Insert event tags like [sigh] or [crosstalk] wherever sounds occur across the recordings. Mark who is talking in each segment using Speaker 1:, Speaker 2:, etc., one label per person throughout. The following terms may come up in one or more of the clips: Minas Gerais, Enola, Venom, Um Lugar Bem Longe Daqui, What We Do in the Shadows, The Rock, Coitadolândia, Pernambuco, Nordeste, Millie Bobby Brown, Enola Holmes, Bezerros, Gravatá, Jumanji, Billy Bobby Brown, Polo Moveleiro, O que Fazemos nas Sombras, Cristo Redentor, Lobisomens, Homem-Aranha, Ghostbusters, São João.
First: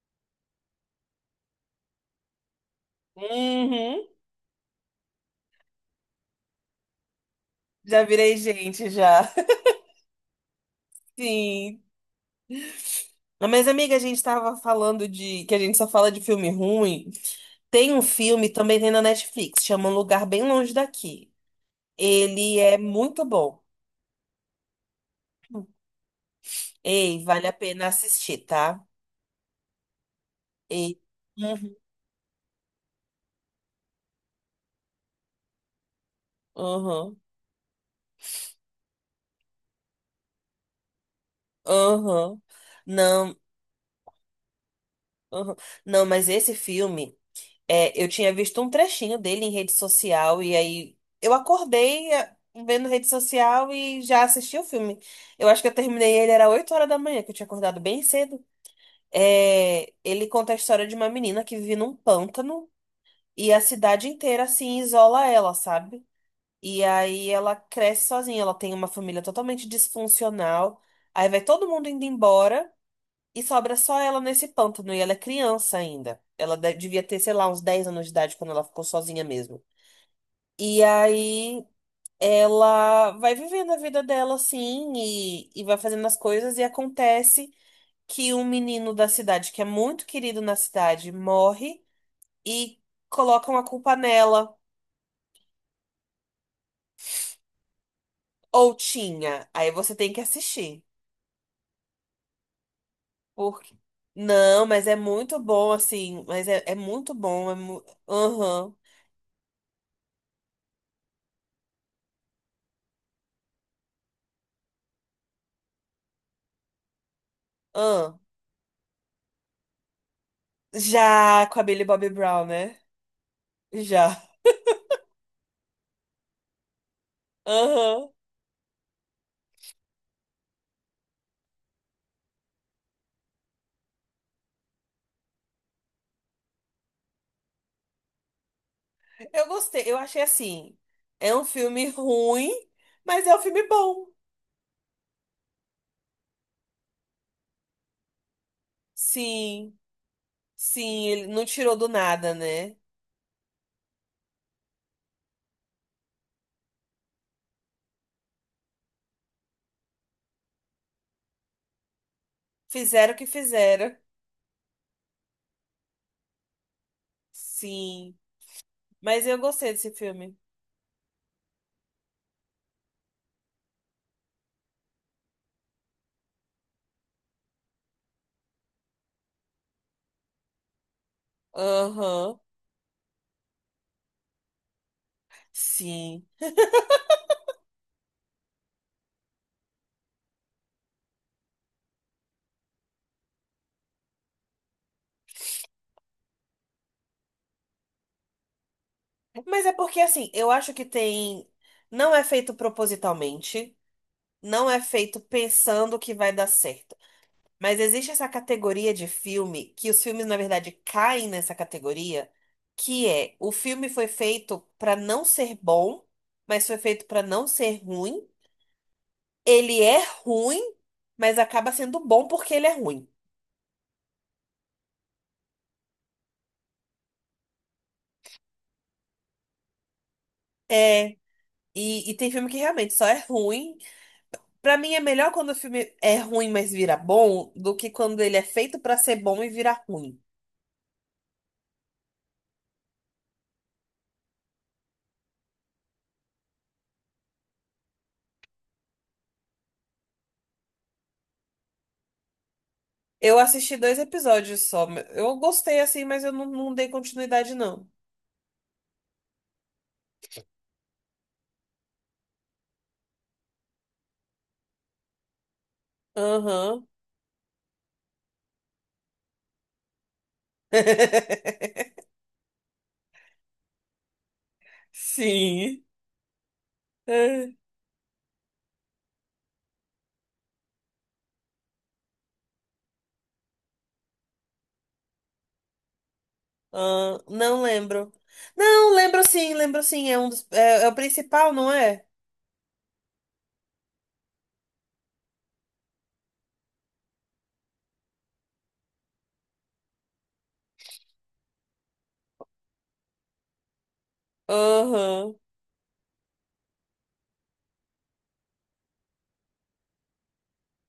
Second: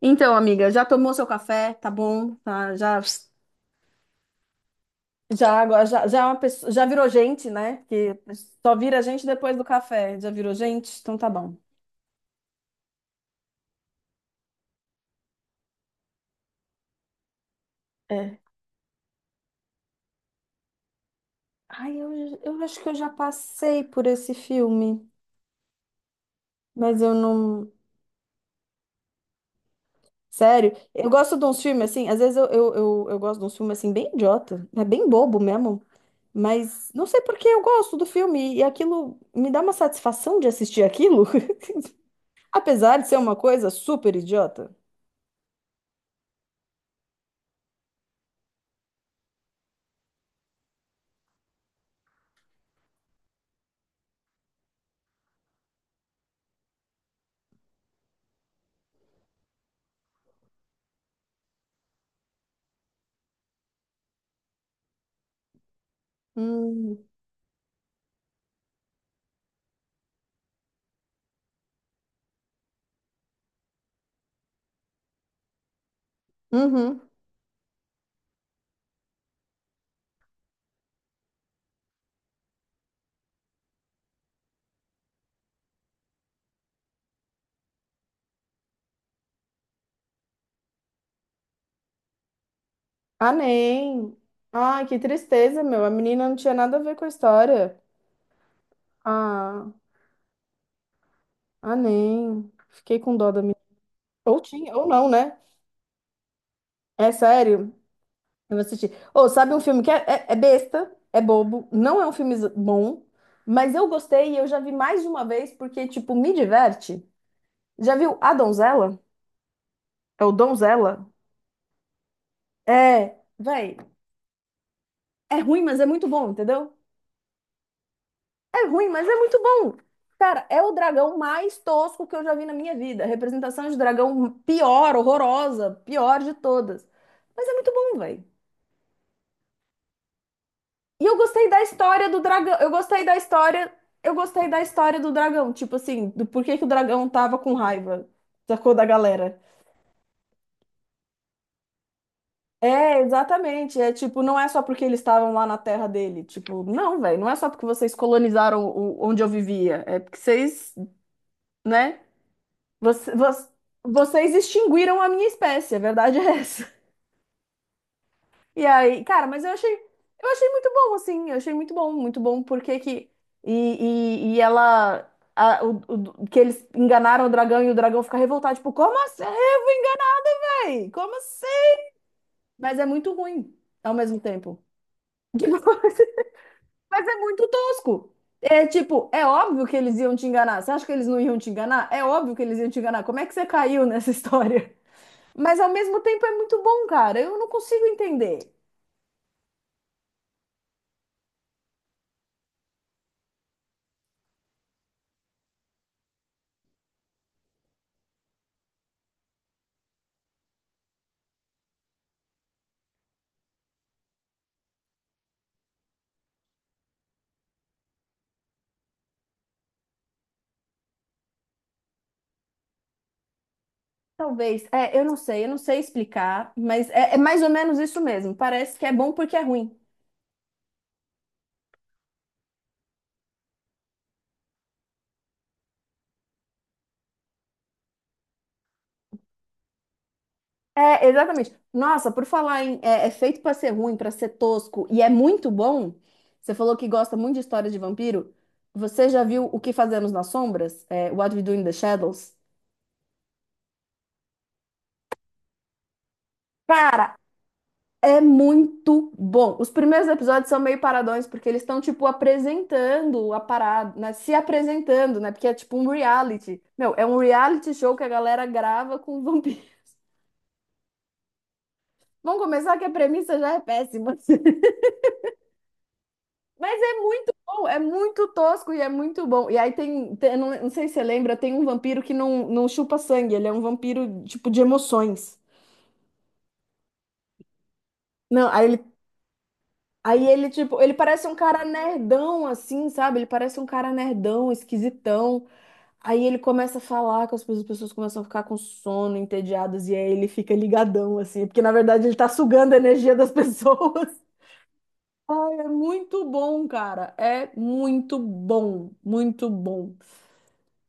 Speaker 1: Então, amiga, já tomou seu café? Tá bom? Tá, já,
Speaker 2: Uhum.
Speaker 1: já, é uma pessoa- já virou gente, né?
Speaker 2: Já
Speaker 1: Que
Speaker 2: virei
Speaker 1: só
Speaker 2: gente,
Speaker 1: vira gente
Speaker 2: já. [laughs]
Speaker 1: depois do café. Já virou gente? Então tá bom.
Speaker 2: Sim. Mas, amiga, a gente tava falando de... Que a gente só fala de filme ruim. Tem um
Speaker 1: É.
Speaker 2: filme, também tem na Netflix, chama Um Lugar Bem Longe Daqui.
Speaker 1: Ai, eu,
Speaker 2: Ele
Speaker 1: eu
Speaker 2: é
Speaker 1: acho que eu já
Speaker 2: muito bom.
Speaker 1: passei por esse filme, mas eu
Speaker 2: Ei, vale a
Speaker 1: não.
Speaker 2: pena assistir, tá?
Speaker 1: Sério,
Speaker 2: Ei.
Speaker 1: eu gosto de uns
Speaker 2: Uhum.
Speaker 1: filmes assim, às vezes eu gosto de uns filmes assim, bem idiota, é bem bobo mesmo, mas não
Speaker 2: Uhum.
Speaker 1: sei por que eu gosto do filme e aquilo me dá uma satisfação de assistir aquilo,
Speaker 2: Uhum.
Speaker 1: [laughs] apesar de ser uma
Speaker 2: Não.
Speaker 1: coisa super idiota.
Speaker 2: Uhum. Não, mas esse filme... É, eu tinha visto um trechinho dele em rede social e aí eu acordei vendo rede social e já assisti o filme. Eu acho que eu terminei ele era 8 horas da manhã, que eu tinha acordado bem cedo. É, ele conta a história de uma menina que vive num pântano e a cidade inteira assim isola ela, sabe? E
Speaker 1: Hum.
Speaker 2: aí ela cresce sozinha, ela tem uma família totalmente disfuncional. Aí vai todo mundo indo embora. E sobra só ela nesse pântano, e ela é criança ainda. Ela devia
Speaker 1: Uhum.
Speaker 2: ter, sei lá, uns 10 anos de idade quando ela ficou sozinha mesmo. E aí ela vai vivendo a vida dela assim, e vai fazendo as coisas, e acontece que um menino da cidade, que é muito querido na cidade, morre e
Speaker 1: Ah,
Speaker 2: colocam a culpa
Speaker 1: nem.
Speaker 2: nela.
Speaker 1: Ai, que tristeza, meu. A menina não tinha nada a ver com a história.
Speaker 2: Ou tinha. Aí
Speaker 1: Ah,
Speaker 2: você tem que assistir.
Speaker 1: ah, nem. Fiquei com dó da menina.
Speaker 2: Porque.
Speaker 1: Ou
Speaker 2: Não,
Speaker 1: tinha,
Speaker 2: mas
Speaker 1: ou
Speaker 2: é
Speaker 1: não, né?
Speaker 2: muito bom, assim. Mas é
Speaker 1: É
Speaker 2: muito bom.
Speaker 1: sério. Eu vou
Speaker 2: Aham.
Speaker 1: assistir. Ô, sabe um filme que é besta, é bobo, não é um filme z- bom, mas eu gostei e eu já vi mais de uma vez porque, tipo, me diverte. Já viu
Speaker 2: Ahn.
Speaker 1: A Donzela? É o Donzela?
Speaker 2: Já, com a Billy Bobby Brown, né?
Speaker 1: É, véi.
Speaker 2: Já.
Speaker 1: É ruim, mas é muito bom, entendeu?
Speaker 2: Aham.
Speaker 1: É ruim, mas é muito bom. Cara, é o dragão mais tosco que eu já vi na minha vida. Representação de dragão pior, horrorosa, pior de todas. Mas é muito bom, velho.
Speaker 2: Eu gostei. Eu achei assim.
Speaker 1: E eu
Speaker 2: É um
Speaker 1: gostei da
Speaker 2: filme
Speaker 1: história do
Speaker 2: ruim,
Speaker 1: dragão. Eu gostei da
Speaker 2: mas é um filme
Speaker 1: história.
Speaker 2: bom.
Speaker 1: Eu gostei da história do dragão. Tipo assim, do porquê que o dragão tava com raiva. Sacou da galera.
Speaker 2: Sim. Sim, ele não tirou do nada, né?
Speaker 1: É, exatamente. É tipo, não é só porque eles estavam lá na terra dele. Tipo, não, velho. Não é só porque vocês colonizaram o, onde eu vivia. É porque vocês, né? Você-
Speaker 2: Fizeram o que
Speaker 1: você-
Speaker 2: fizeram.
Speaker 1: vocês extinguiram a minha espécie, a verdade é essa.
Speaker 2: Sim.
Speaker 1: E aí,
Speaker 2: Mas
Speaker 1: cara,
Speaker 2: eu
Speaker 1: mas
Speaker 2: gostei desse
Speaker 1: eu
Speaker 2: filme.
Speaker 1: achei muito bom, assim, eu achei muito bom, porque que. E ela. a- o, que eles enganaram o dragão e o dragão fica revoltado, tipo, como assim? Como assim?
Speaker 2: Aham.
Speaker 1: Mas é muito ruim ao mesmo tempo. [laughs] Tipo,
Speaker 2: Sim.
Speaker 1: mas é muito tosco. É tipo, é óbvio que eles iam te enganar. Você acha que eles não iam te enganar? É óbvio que eles iam te enganar. Como é que você caiu nessa história? Mas ao mesmo tempo é muito bom, cara. Eu não consigo entender.
Speaker 2: Mas é porque, assim, eu acho que tem. Não é feito propositalmente. Não é feito pensando que vai dar certo. Mas existe essa categoria de filme, que os filmes, na verdade, caem nessa categoria, que é o filme foi feito pra não ser bom, mas foi feito pra não ser ruim. Ele é ruim, mas acaba sendo bom porque ele é ruim.
Speaker 1: Talvez, é, eu não sei explicar, mas é mais ou menos isso mesmo. Parece que é bom porque é ruim.
Speaker 2: É, e tem filme que realmente só é ruim. Pra mim é melhor quando o filme é ruim, mas vira bom, do que quando ele é feito pra ser bom e vira ruim.
Speaker 1: É, exatamente. Nossa, por falar em é, é feito pra ser ruim, pra ser tosco e é muito bom. Você falou que gosta muito de história de vampiro. Você já viu O que Fazemos nas Sombras? É, What We Do in the Shadows?
Speaker 2: Eu assisti dois episódios só. Eu gostei assim, mas eu não dei
Speaker 1: Cara,
Speaker 2: continuidade, não.
Speaker 1: é muito bom. Os primeiros episódios são meio paradões, porque eles estão, tipo, apresentando a parada, né? Se apresentando, né? Porque é tipo um reality.
Speaker 2: Aham.
Speaker 1: Meu, é um reality show que a galera grava com vampiros. [laughs]
Speaker 2: [laughs]
Speaker 1: Vamos começar que a premissa já é péssima. [laughs]
Speaker 2: Sim.
Speaker 1: Mas é muito
Speaker 2: É.
Speaker 1: bom, é muito tosco e é muito bom. E aí não, não sei se você lembra, tem um vampiro que não, não chupa sangue, ele é um vampiro, tipo, de emoções.
Speaker 2: Ah, não lembro.
Speaker 1: Não.
Speaker 2: Não, lembro sim, lembro sim. É
Speaker 1: Aí
Speaker 2: um dos,
Speaker 1: ele, tipo,
Speaker 2: é, é
Speaker 1: ele
Speaker 2: o
Speaker 1: parece um
Speaker 2: principal,
Speaker 1: cara
Speaker 2: não é?
Speaker 1: nerdão, assim, sabe? Ele parece um cara nerdão, esquisitão. Aí ele começa a falar que as as pessoas começam a ficar com sono, entediadas, e aí ele fica ligadão, assim, porque na verdade ele tá sugando a energia das pessoas. [laughs]
Speaker 2: Aham.
Speaker 1: É muito bom, cara. É muito bom, muito bom.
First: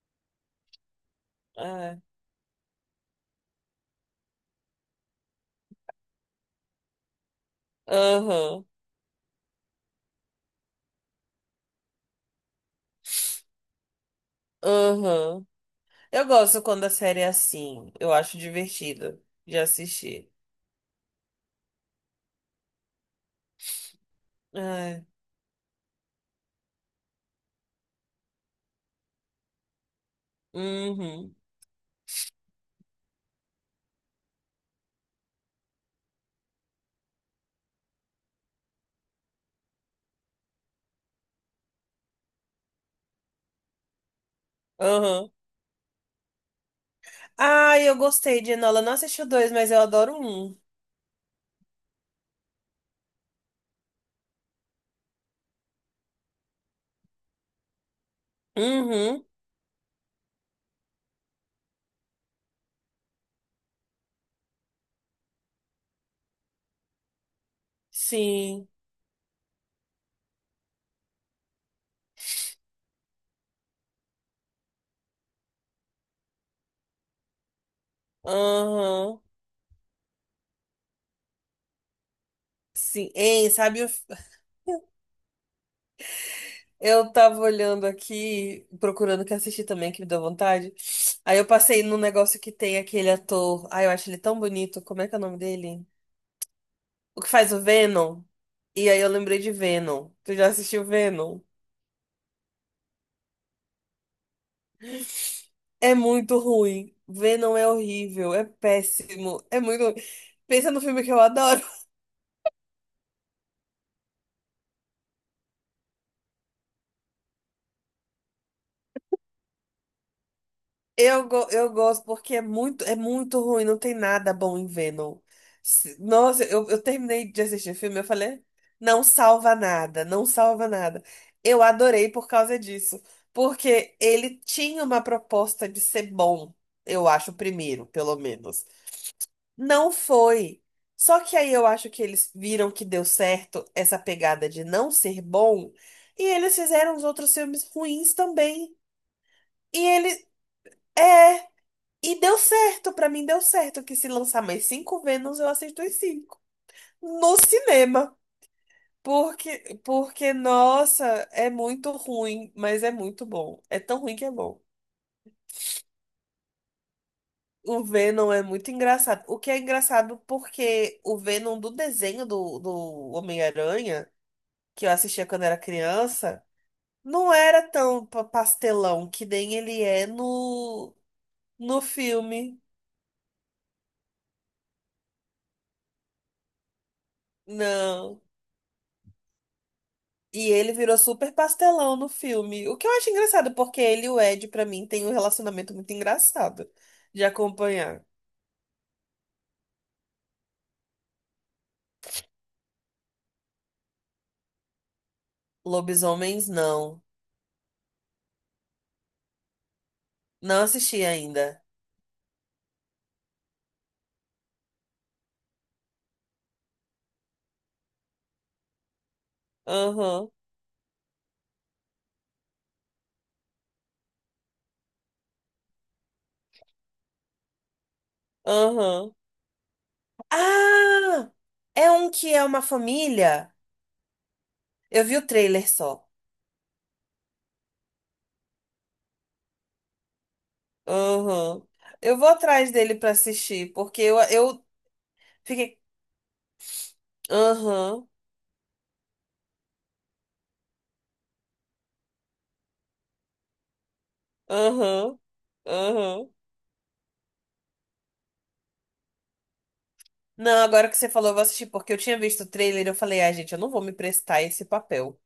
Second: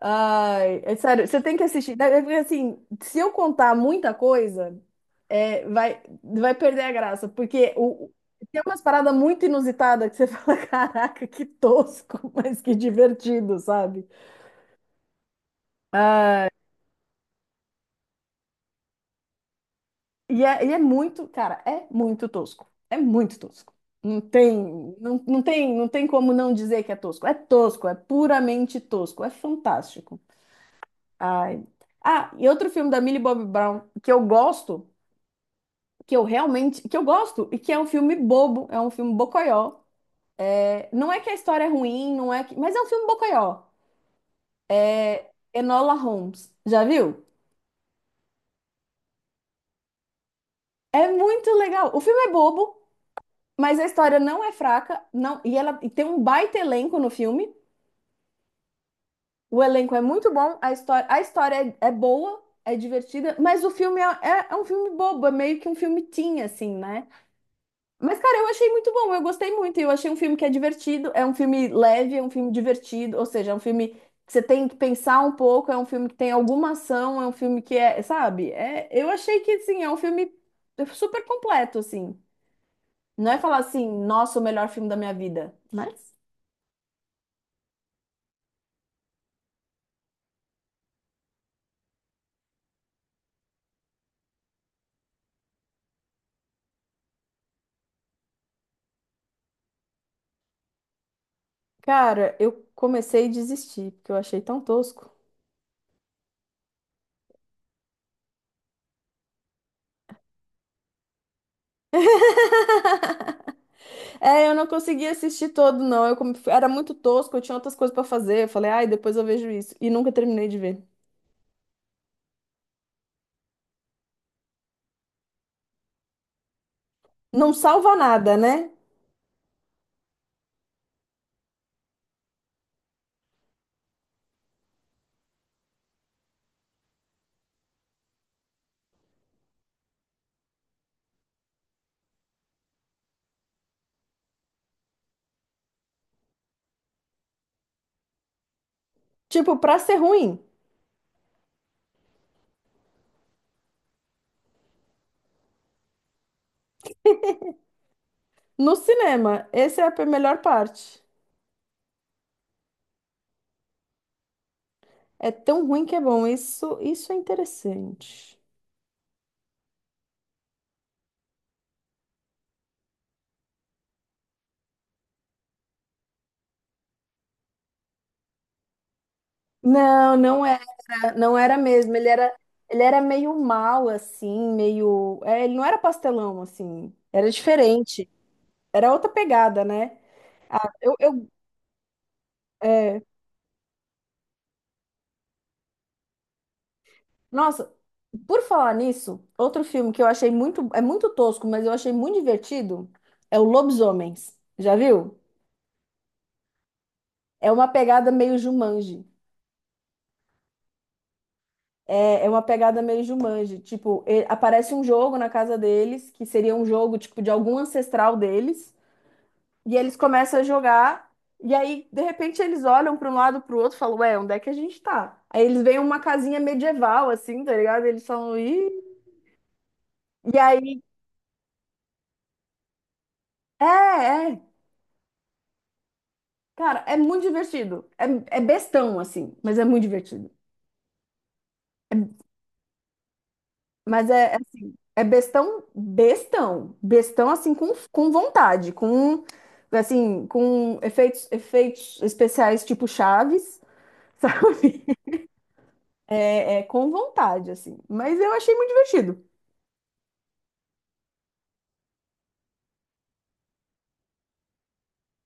Speaker 1: Ai, é sério, você tem que assistir.
Speaker 2: É.
Speaker 1: Daí, porque assim, se eu contar muita coisa, é, vai perder a graça, porque tem
Speaker 2: Aham.
Speaker 1: umas paradas muito inusitadas que você [laughs] fala, caraca, que tosco, mas que divertido, sabe?
Speaker 2: Aham. Eu
Speaker 1: Ah,
Speaker 2: gosto quando a série é assim. Eu acho divertido de assistir.
Speaker 1: e é muito, cara, é muito tosco. É muito tosco. Não tem,
Speaker 2: É.
Speaker 1: não tem, não tem como não dizer que é tosco. É tosco, é puramente tosco, é fantástico.
Speaker 2: Uhum.
Speaker 1: Ai. Ah, e outro filme da Millie Bobby Brown que eu gosto. Que eu realmente, que eu gosto e que é um filme bobo, é um filme bocoió. É, não é que a história é ruim, não é que, mas é um filme bocoió.
Speaker 2: Aham.
Speaker 1: Enola Holmes, já viu?
Speaker 2: Ah, eu gostei de Enola. Não assisti o dois, mas eu adoro um.
Speaker 1: É muito legal. O filme é bobo, mas a história não é fraca, não, e ela e tem um baita elenco no filme.
Speaker 2: Uhum.
Speaker 1: O elenco é muito bom, a história é, é boa, é divertida, mas o filme é um filme bobo, é meio que um filme teen, assim, né? Mas, cara, eu achei
Speaker 2: Sim.
Speaker 1: muito bom, eu gostei muito. Eu achei um filme que é divertido, é um filme leve, é um filme divertido, ou seja, é um filme que você tem que pensar um pouco, é um filme que tem alguma ação, é um filme que é, sabe? É, eu
Speaker 2: Aham.
Speaker 1: achei que, assim, é um filme super completo, assim.
Speaker 2: Sim.
Speaker 1: Não é
Speaker 2: Hein,
Speaker 1: falar
Speaker 2: sabe
Speaker 1: assim,
Speaker 2: o.
Speaker 1: nossa, o melhor filme da minha vida. Mas,
Speaker 2: Eu tava olhando aqui, procurando o que assistir também, que me deu vontade. Aí eu passei num negócio que tem aquele ator. Ai, eu acho ele tão bonito. Como é que é o nome dele? O que faz o Venom. E aí eu lembrei de Venom. Tu já assistiu Venom?
Speaker 1: cara, eu comecei a desistir, porque eu achei tão tosco.
Speaker 2: É muito ruim. Venom é horrível, é péssimo, é muito ruim. Pensa no filme que eu adoro.
Speaker 1: [laughs] É, eu não consegui assistir todo, não. Eu era muito tosco, eu tinha outras coisas pra fazer. Eu falei, ai, depois eu vejo isso. E nunca terminei de ver.
Speaker 2: Eu gosto porque é muito ruim, não tem nada bom em Venom. Se- Nossa, eu terminei de
Speaker 1: Não
Speaker 2: assistir o
Speaker 1: salva
Speaker 2: filme, eu
Speaker 1: nada,
Speaker 2: falei,
Speaker 1: né?
Speaker 2: não salva nada, não salva nada. Eu adorei por causa disso, porque ele tinha uma proposta de ser bom, eu acho, o primeiro, pelo menos. Não foi. Só que aí eu acho que eles viram que deu certo essa pegada de não ser bom, e eles fizeram os outros filmes ruins também.
Speaker 1: Tipo, pra
Speaker 2: E
Speaker 1: ser
Speaker 2: ele
Speaker 1: ruim,
Speaker 2: é. E deu certo, pra mim deu certo que se lançar mais 5 Vênus, eu assisto os 5. No cinema.
Speaker 1: no cinema, essa é a melhor parte.
Speaker 2: Nossa, é muito ruim, mas é muito bom. É tão ruim que é bom.
Speaker 1: É tão ruim que é bom. Isso é
Speaker 2: O Venom
Speaker 1: interessante.
Speaker 2: é muito engraçado. O que é engraçado porque o Venom do desenho do Homem-Aranha, que eu assistia quando era criança, não era tão pastelão que nem ele é
Speaker 1: Não, não era, não era
Speaker 2: no
Speaker 1: mesmo.
Speaker 2: filme.
Speaker 1: Ele era meio mal assim, meio, é, ele não era pastelão assim. Era diferente.
Speaker 2: Não.
Speaker 1: Era outra pegada, né?
Speaker 2: E ele
Speaker 1: Eu,
Speaker 2: virou
Speaker 1: eu,
Speaker 2: super pastelão no filme. O que eu
Speaker 1: é,
Speaker 2: acho engraçado, porque ele e o Ed, pra mim, tem um relacionamento muito engraçado de
Speaker 1: nossa,
Speaker 2: acompanhar.
Speaker 1: por falar nisso, outro filme que eu achei muito, é muito tosco, mas eu achei muito divertido, é o Lobisomens. Já viu?
Speaker 2: Lobisomens, não.
Speaker 1: É uma pegada meio Jumanji.
Speaker 2: Não assisti ainda.
Speaker 1: É uma pegada meio Jumanji. Tipo, e- aparece um jogo na casa deles, que seria um jogo, tipo, de algum ancestral deles. E eles
Speaker 2: Aham,
Speaker 1: começam a jogar. E aí, de repente, eles olham para um lado para o outro e falam, ué, onde é que a gente tá? Aí eles veem uma casinha medieval, assim, tá ligado? Eles falam, ih...
Speaker 2: aham.
Speaker 1: E aí...
Speaker 2: Ah! É um que é uma família?
Speaker 1: É, é.
Speaker 2: Eu vi o trailer só.
Speaker 1: Cara, é muito divertido. É, é bestão, assim, mas é muito divertido. É
Speaker 2: Aham. Eu vou atrás dele pra assistir, porque
Speaker 1: mas
Speaker 2: eu,
Speaker 1: é, é
Speaker 2: eu
Speaker 1: assim, é bestão,
Speaker 2: fiquei.
Speaker 1: bestão, bestão assim
Speaker 2: Aham,
Speaker 1: com vontade, com assim, com efeitos, efeitos especiais tipo Chaves, sabe? [laughs]
Speaker 2: aham, aham.
Speaker 1: É, é com vontade assim. Mas eu achei muito divertido.
Speaker 2: Não, agora que você falou, eu vou assistir, porque eu tinha visto o trailer e eu falei, ah, gente, eu não vou me prestar esse papel.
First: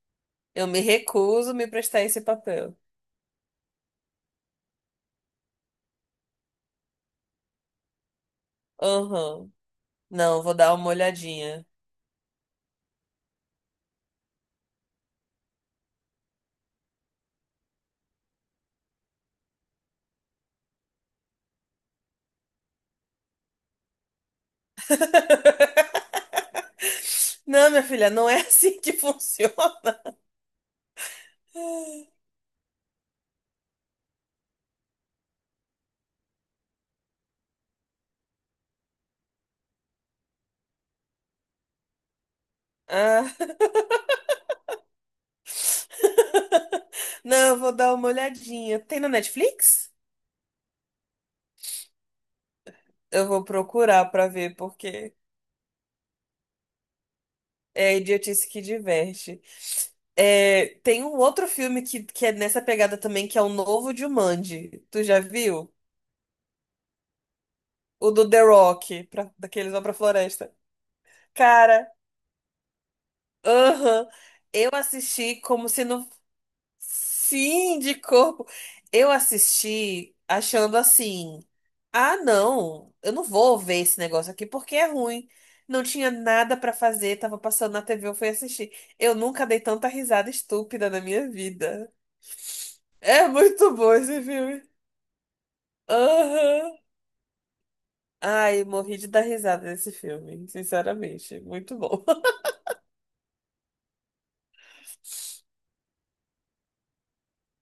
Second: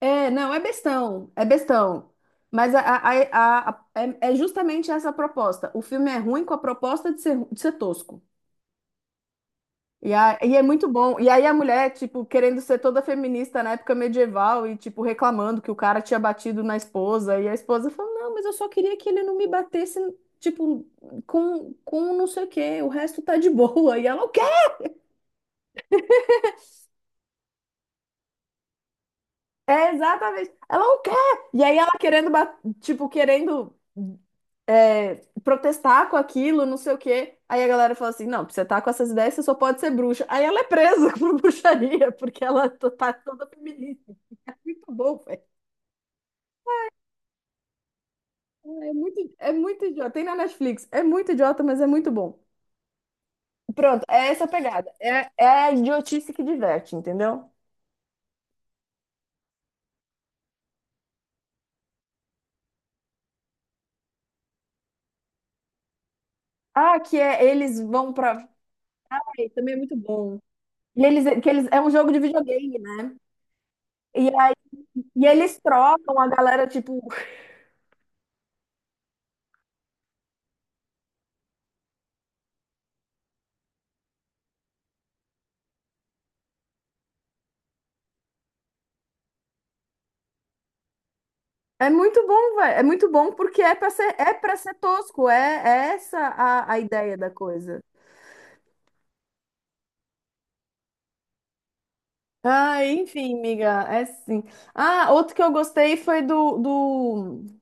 Speaker 1: É, não,
Speaker 2: Eu me
Speaker 1: é
Speaker 2: recuso a me prestar
Speaker 1: bestão.
Speaker 2: esse
Speaker 1: Mas
Speaker 2: papel.
Speaker 1: é, é justamente essa a proposta. O filme é ruim com a proposta de ser tosco.
Speaker 2: Aham.
Speaker 1: E, a,
Speaker 2: Não, vou
Speaker 1: e é
Speaker 2: dar
Speaker 1: muito
Speaker 2: uma
Speaker 1: bom. E aí a
Speaker 2: olhadinha.
Speaker 1: mulher, tipo, querendo ser toda feminista na época medieval e, tipo, reclamando que o cara tinha batido na esposa. E a esposa falou, não, mas eu só queria que ele não me batesse, tipo, com não sei o quê. O resto tá de boa. E ela não quer.
Speaker 2: [laughs] Não, minha filha, não é [laughs] assim que funciona.
Speaker 1: É, exatamente. Ela não quer. E aí ela querendo, tipo, querendo protestar com aquilo, não sei o quê. Aí a galera fala assim, não, pra você tá com essas ideias, você só pode ser bruxa. Aí ela é presa [laughs] por bruxaria, porque ela tá
Speaker 2: Ah.
Speaker 1: toda feminista. É muito bom, velho.
Speaker 2: [laughs] Não, eu vou dar uma olhadinha. Tem na
Speaker 1: É muito
Speaker 2: Netflix?
Speaker 1: idiota. Tem na Netflix. É muito idiota, mas é muito bom.
Speaker 2: Eu vou
Speaker 1: Pronto,
Speaker 2: procurar pra
Speaker 1: é essa a
Speaker 2: ver,
Speaker 1: pegada.
Speaker 2: porque
Speaker 1: É, é a idiotice que diverte, entendeu?
Speaker 2: é idiotice que diverte. É, tem um outro filme que é nessa pegada também, que é o novo Jumanji. Tu já viu?
Speaker 1: Ah, que é eles
Speaker 2: O
Speaker 1: vão
Speaker 2: do
Speaker 1: pra.
Speaker 2: The Rock, pra,
Speaker 1: Ai,
Speaker 2: daqueles
Speaker 1: também é
Speaker 2: vão pra
Speaker 1: muito bom.
Speaker 2: floresta.
Speaker 1: E é
Speaker 2: Cara,
Speaker 1: um jogo de videogame, né?
Speaker 2: aham.
Speaker 1: E, a-
Speaker 2: Eu
Speaker 1: e
Speaker 2: assisti
Speaker 1: eles
Speaker 2: como se não.
Speaker 1: trocam a galera, tipo.
Speaker 2: Sim, de corpo. Eu assisti achando assim. Ah, não, eu não vou ver esse negócio aqui porque é ruim. Não tinha nada pra fazer, tava passando na TV, eu fui assistir. Eu nunca dei tanta risada estúpida na minha
Speaker 1: É
Speaker 2: vida.
Speaker 1: muito bom, velho. É muito
Speaker 2: É
Speaker 1: bom porque
Speaker 2: muito bom esse
Speaker 1: é pra
Speaker 2: filme.
Speaker 1: ser tosco. É, é essa a,
Speaker 2: Aham.
Speaker 1: a ideia da coisa.
Speaker 2: Ai, morri de dar risada nesse filme, sinceramente. Muito bom.
Speaker 1: Ah, enfim, amiga, é sim. Ah, outro que
Speaker 2: [laughs]
Speaker 1: eu gostei foi do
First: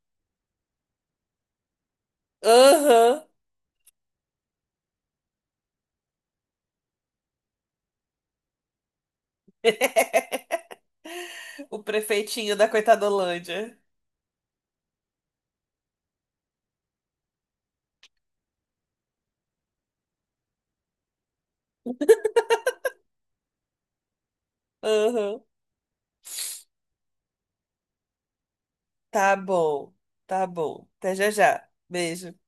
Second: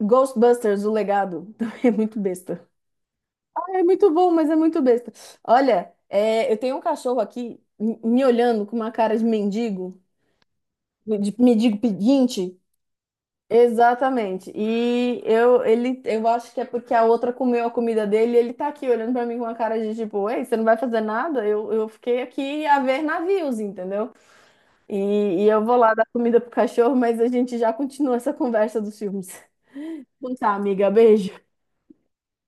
Speaker 1: Ghostbusters, o legado. [laughs] É muito besta.
Speaker 2: Aham.
Speaker 1: Ah, é muito bom, mas é muito besta. Olha, é, eu tenho um cachorro aqui me olhando com uma cara de mendigo
Speaker 2: O prefeitinho
Speaker 1: pedinte.
Speaker 2: da Coitadolândia.
Speaker 1: Exatamente. E eu, ele, eu acho que é porque a outra comeu a comida dele e ele tá aqui olhando pra mim com uma cara de tipo, ei, você não vai fazer nada? Eu fiquei aqui a ver navios, entendeu?
Speaker 2: Aham.
Speaker 1: E, e eu vou lá dar comida pro cachorro, mas a gente já continua essa conversa dos filmes.
Speaker 2: Tá bom.
Speaker 1: Então
Speaker 2: Tá
Speaker 1: tá,
Speaker 2: bom.
Speaker 1: amiga,
Speaker 2: Até já
Speaker 1: beijo.
Speaker 2: já. Beijo.